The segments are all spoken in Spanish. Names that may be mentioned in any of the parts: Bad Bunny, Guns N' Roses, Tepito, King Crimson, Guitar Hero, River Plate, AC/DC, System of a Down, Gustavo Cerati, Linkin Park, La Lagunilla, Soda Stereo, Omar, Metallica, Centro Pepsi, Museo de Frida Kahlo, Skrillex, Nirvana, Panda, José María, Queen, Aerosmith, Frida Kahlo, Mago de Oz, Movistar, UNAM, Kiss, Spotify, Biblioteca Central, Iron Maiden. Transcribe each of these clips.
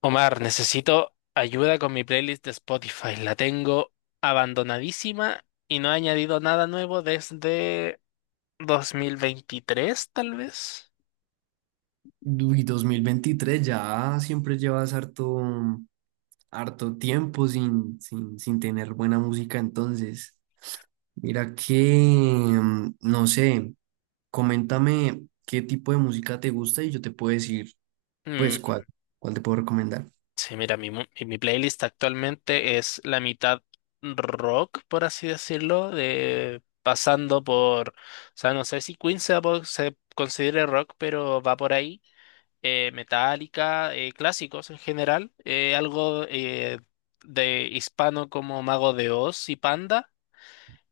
Omar, necesito ayuda con mi playlist de Spotify. La tengo abandonadísima y no he añadido nada nuevo desde 2023, tal vez. Uy, 2023 ya siempre llevas harto, harto tiempo sin tener buena música, entonces. Mira que, no sé, coméntame qué tipo de música te gusta y yo te puedo decir, pues, Mm, cuál te puedo recomendar. sí, mira, mi playlist actualmente es la mitad rock, por así decirlo, pasando por, o sea, no sé si Queen se considere rock, pero va por ahí. Metálica, clásicos en general, algo de hispano como Mago de Oz y Panda,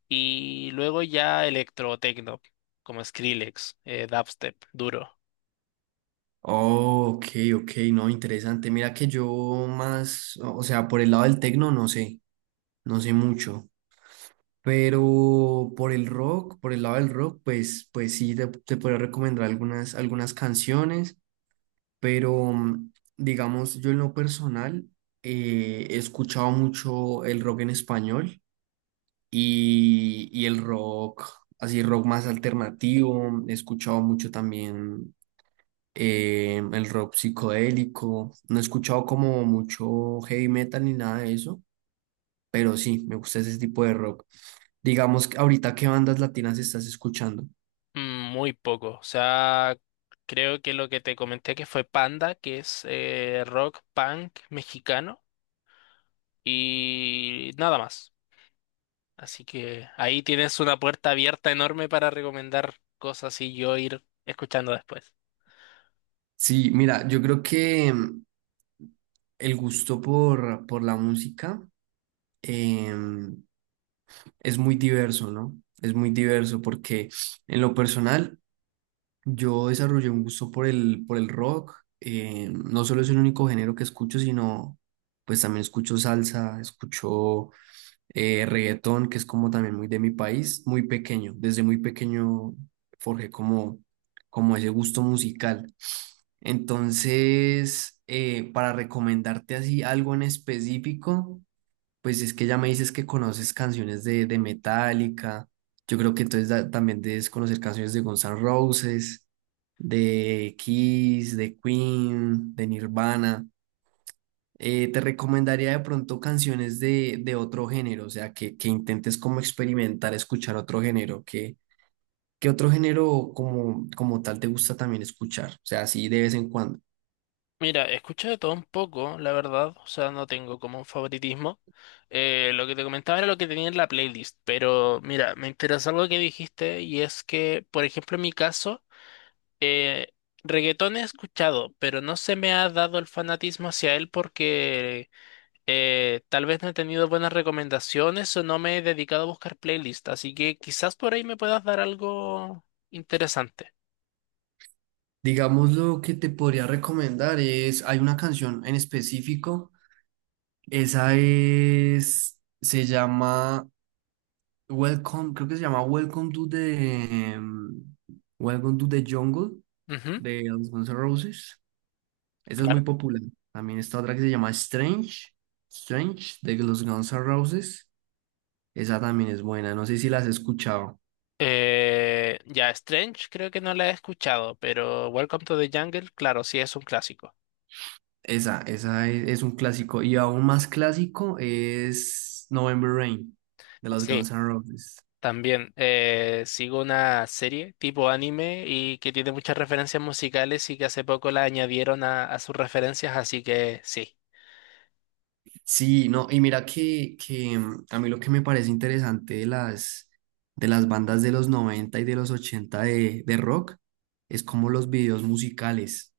y luego ya electrotecno, como Skrillex, dubstep, duro. Oh, ok, ok, no, interesante. Mira que yo más, o sea, por el lado del tecno, no sé, no sé mucho. Pero por el rock, por el lado del rock, pues, pues sí, te podría recomendar algunas, algunas canciones, pero digamos, yo en lo personal he escuchado mucho el rock en español y el rock, así rock más alternativo, he escuchado mucho también el rock psicodélico, no he escuchado como mucho heavy metal ni nada de eso pero sí, me gusta ese tipo de rock. Digamos, que ahorita, ¿qué bandas latinas estás escuchando? Muy poco, o sea, creo que lo que te comenté que fue Panda, que es rock punk mexicano, y nada más. Así que ahí tienes una puerta abierta enorme para recomendar cosas y yo ir escuchando después. Sí, mira, yo creo que el gusto por la música em, es muy diverso, ¿no? Es muy diverso porque en lo personal yo desarrollé un gusto por por el rock. No solo es el único género que escucho, sino pues también escucho salsa, escucho reggaetón, que es como también muy de mi país, muy pequeño. Desde muy pequeño forjé como, como ese gusto musical. Entonces, para recomendarte así algo en específico, pues es que ya me dices que conoces canciones de Metallica. Yo creo que entonces también debes conocer canciones de Guns N' Roses, de Kiss, de Queen, de Nirvana te recomendaría de pronto canciones de otro género, o sea, que intentes como experimentar, escuchar otro género, que otro género como, como tal te gusta también escuchar, o sea, así de vez en cuando. Mira, escucho de todo un poco, la verdad, o sea, no tengo como un favoritismo. Lo que te comentaba era lo que tenía en la playlist, pero mira, me interesa algo que dijiste y es que, por ejemplo, en mi caso, eh, reggaetón he escuchado, pero no se me ha dado el fanatismo hacia él porque tal vez no he tenido buenas recomendaciones o no me he dedicado a buscar playlists, así que quizás por ahí me puedas dar algo interesante. Digamos, lo que te podría recomendar es, hay una canción en específico, esa es, se llama Welcome, creo que se llama Welcome to the Welcome to the Jungle Ujú, de los Guns N' Roses. Esa es muy claro. popular. También está otra que se llama Strange, Strange de los Guns N' Roses. Esa también es buena, no sé si la has escuchado. Ya, Strange creo que no la he escuchado, pero Welcome to the Jungle, claro, sí es un clásico. Esa es un clásico. Y aún más clásico es November Rain de los Guns Sí, N' Roses. también sigo una serie tipo anime y que tiene muchas referencias musicales y que hace poco la añadieron a sus referencias, así que sí. Sí, no, y mira que a mí lo que me parece interesante de las bandas de los 90 y de los 80 de rock es como los videos musicales.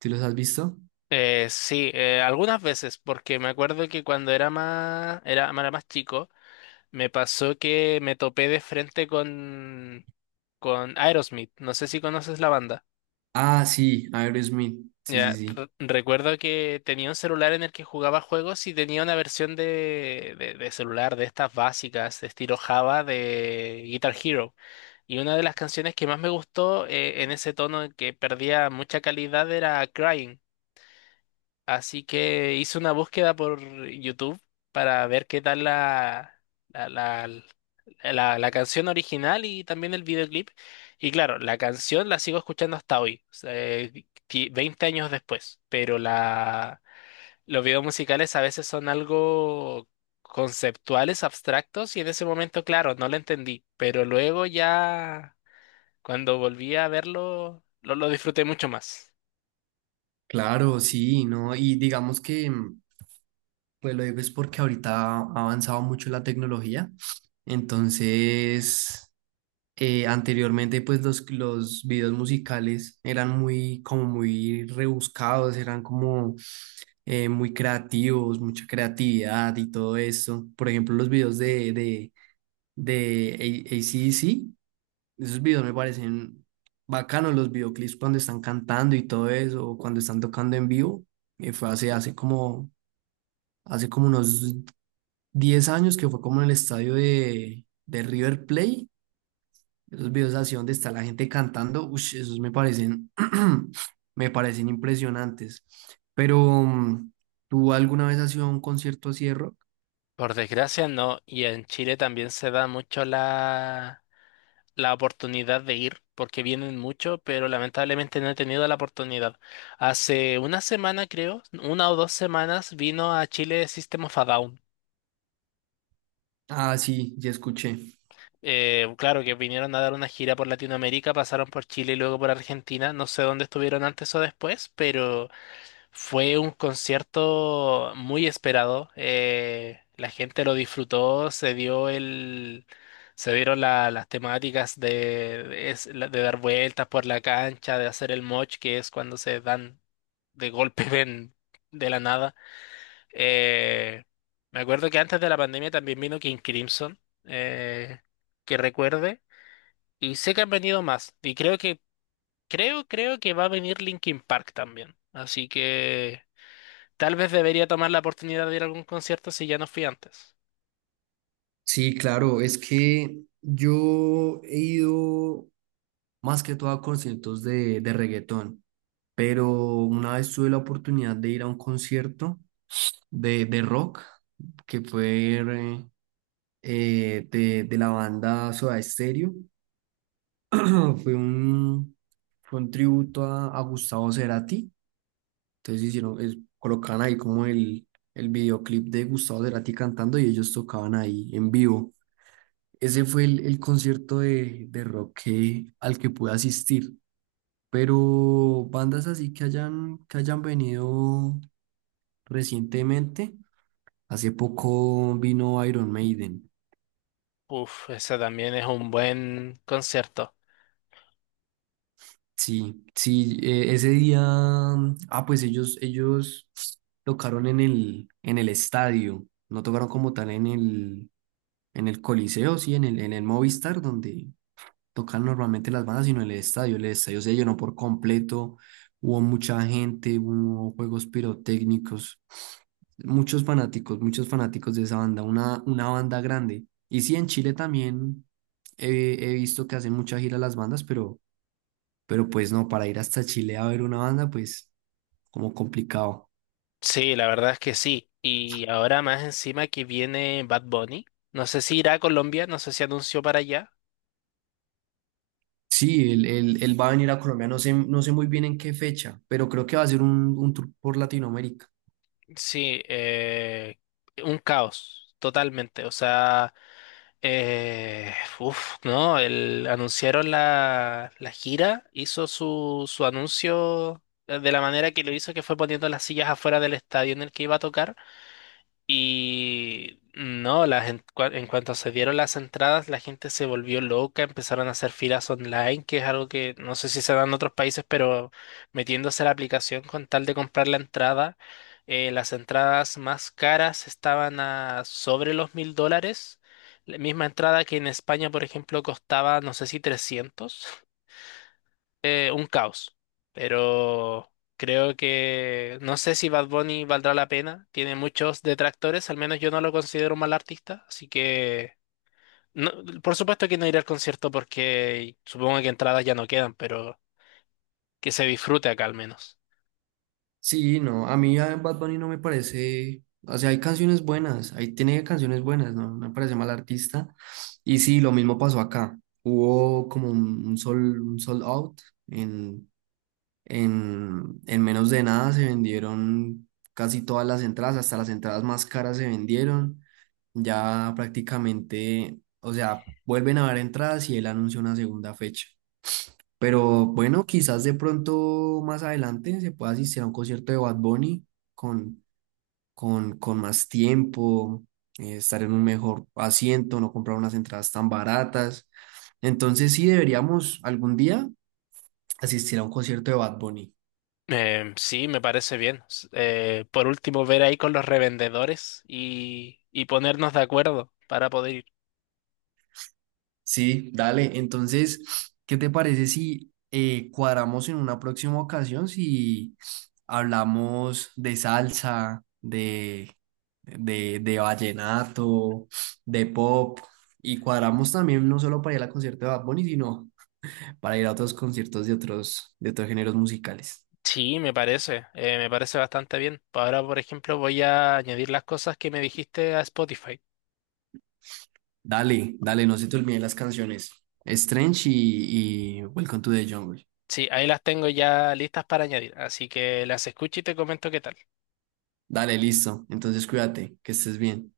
¿Sí los has visto? Sí, algunas veces, porque me acuerdo que cuando era más chico, me pasó que me topé de frente con Aerosmith. No sé si conoces la banda. Ah, sí, Aerosmith. Sí, sí, Ya, sí. recuerdo que tenía un celular en el que jugaba juegos y tenía una versión de celular de estas básicas, de estilo Java, de Guitar Hero. Y una de las canciones que más me gustó, en ese tono en que perdía mucha calidad era Crying. Así que hice una búsqueda por YouTube para ver qué tal la, la, la canción original y también el videoclip. Y claro, la canción la sigo escuchando hasta hoy, o sea, 20 años después, pero los videos musicales a veces son algo conceptuales, abstractos, y en ese momento, claro, no lo entendí, pero luego ya cuando volví a verlo, lo disfruté mucho más. Claro, sí, ¿no? Y digamos que, pues lo digo es porque ahorita ha avanzado mucho la tecnología. Entonces, anteriormente, pues los videos musicales eran muy, como muy rebuscados, eran como muy creativos, mucha creatividad y todo eso. Por ejemplo, los videos de A- ac C esos videos me parecen bacanos, los videoclips cuando están cantando y todo eso, o cuando están tocando en vivo. Fue hace, hace como unos 10 años que fue como en el estadio de River Plate. Esos videos así donde está la gente cantando, ush, esos me parecen, me parecen impresionantes. Pero, ¿tú alguna vez has ido a un concierto así de rock? Por desgracia no, y en Chile también se da mucho la oportunidad de ir, porque vienen mucho, pero lamentablemente no he tenido la oportunidad. Hace una semana creo, una o dos semanas, vino a Chile System of a Down. Ah, sí, ya escuché. Claro que vinieron a dar una gira por Latinoamérica, pasaron por Chile y luego por Argentina, no sé dónde estuvieron antes o después, pero. Fue un concierto muy esperado. La gente lo disfrutó, se dieron las temáticas de dar vueltas por la cancha, de hacer el moch, que es cuando se dan de golpe ven de la nada. Eh, Me acuerdo que antes de la pandemia también vino King Crimson, eh, que recuerde, y sé que han venido más. Y creo que va a venir Linkin Park también. Así que. Tal vez debería tomar la oportunidad de ir a algún concierto si ya no fui antes. Sí, claro, es que yo he ido más que todo a conciertos de reggaetón, pero una vez tuve la oportunidad de ir a un concierto de rock, que fue de la banda Soda Stereo, fue un, fue un tributo a Gustavo Cerati, entonces hicieron, colocaban ahí como el videoclip de Gustavo Cerati cantando y ellos tocaban ahí en vivo. Ese fue el concierto de rock al que pude asistir. Pero bandas así que hayan venido recientemente, hace poco vino Iron Maiden. Uf, ese también es un buen concierto. Sí, sí, ese día, ah, pues ellos tocaron en el estadio, no tocaron como tal en el Coliseo, sí, en el Movistar, donde, tocan normalmente las bandas, sino el estadio. El estadio se llenó por completo, hubo mucha gente, hubo juegos pirotécnicos, muchos fanáticos de esa banda, una banda grande. Y sí, en Chile también he, he visto que hacen mucha gira las bandas, pero pues no, para ir hasta Chile a ver una banda, pues como complicado. Sí, la verdad es que sí. Y ahora más encima que viene Bad Bunny. No sé si irá a Colombia, no sé si anunció para allá. Sí, él, él va a venir a Colombia, no sé, no sé muy bien en qué fecha, pero creo que va a ser un tour por Latinoamérica. Sí, un caos, totalmente. O sea, eh, uf, no, anunciaron la gira, hizo su anuncio de la manera que lo hizo, que fue poniendo las sillas afuera del estadio en el que iba a tocar. Y no, en cuanto se dieron las entradas, la gente se volvió loca, empezaron a hacer filas online, que es algo que no sé si se da en otros países, pero metiéndose a la aplicación con tal de comprar la entrada. Las entradas más caras estaban a sobre los $1000. La misma entrada que en España, por ejemplo, costaba, no sé si 300. Un caos. Pero creo que no sé si Bad Bunny valdrá la pena. Tiene muchos detractores, al menos yo no lo considero un mal artista. Así que, no- por supuesto que no iré al concierto porque supongo que entradas ya no quedan, pero que se disfrute acá al menos. Sí, no, a mí a Bad Bunny no me parece, o sea, hay canciones buenas, ahí tiene canciones buenas, ¿no? No me parece mal artista. Y sí, lo mismo pasó acá. Hubo como un sol, un sold out. En, en menos de nada se vendieron casi todas las entradas, hasta las entradas más caras se vendieron. Ya prácticamente, o sea, vuelven a haber entradas y él anunció una segunda fecha. Pero bueno, quizás de pronto más adelante se pueda asistir a un concierto de Bad Bunny con, con más tiempo, estar en un mejor asiento, no comprar unas entradas tan baratas. Entonces sí deberíamos algún día asistir a un concierto de Bad Bunny. Sí, me parece bien. Por último, ver ahí con los revendedores y ponernos de acuerdo para poder ir. Sí, dale. Entonces, ¿qué te parece si cuadramos en una próxima ocasión si hablamos de salsa, de vallenato, de pop? Y cuadramos también no solo para ir al concierto de Bad Bunny, sino para ir a otros conciertos de otros géneros musicales. Sí, me parece bastante bien. Ahora, por ejemplo, voy a añadir las cosas que me dijiste a Spotify. Dale, dale, no se te olviden las canciones. Strange y Welcome to the Jungle. Sí, ahí las tengo ya listas para añadir, así que las escucho y te comento qué tal. Dale, listo. Entonces, cuídate, que estés bien.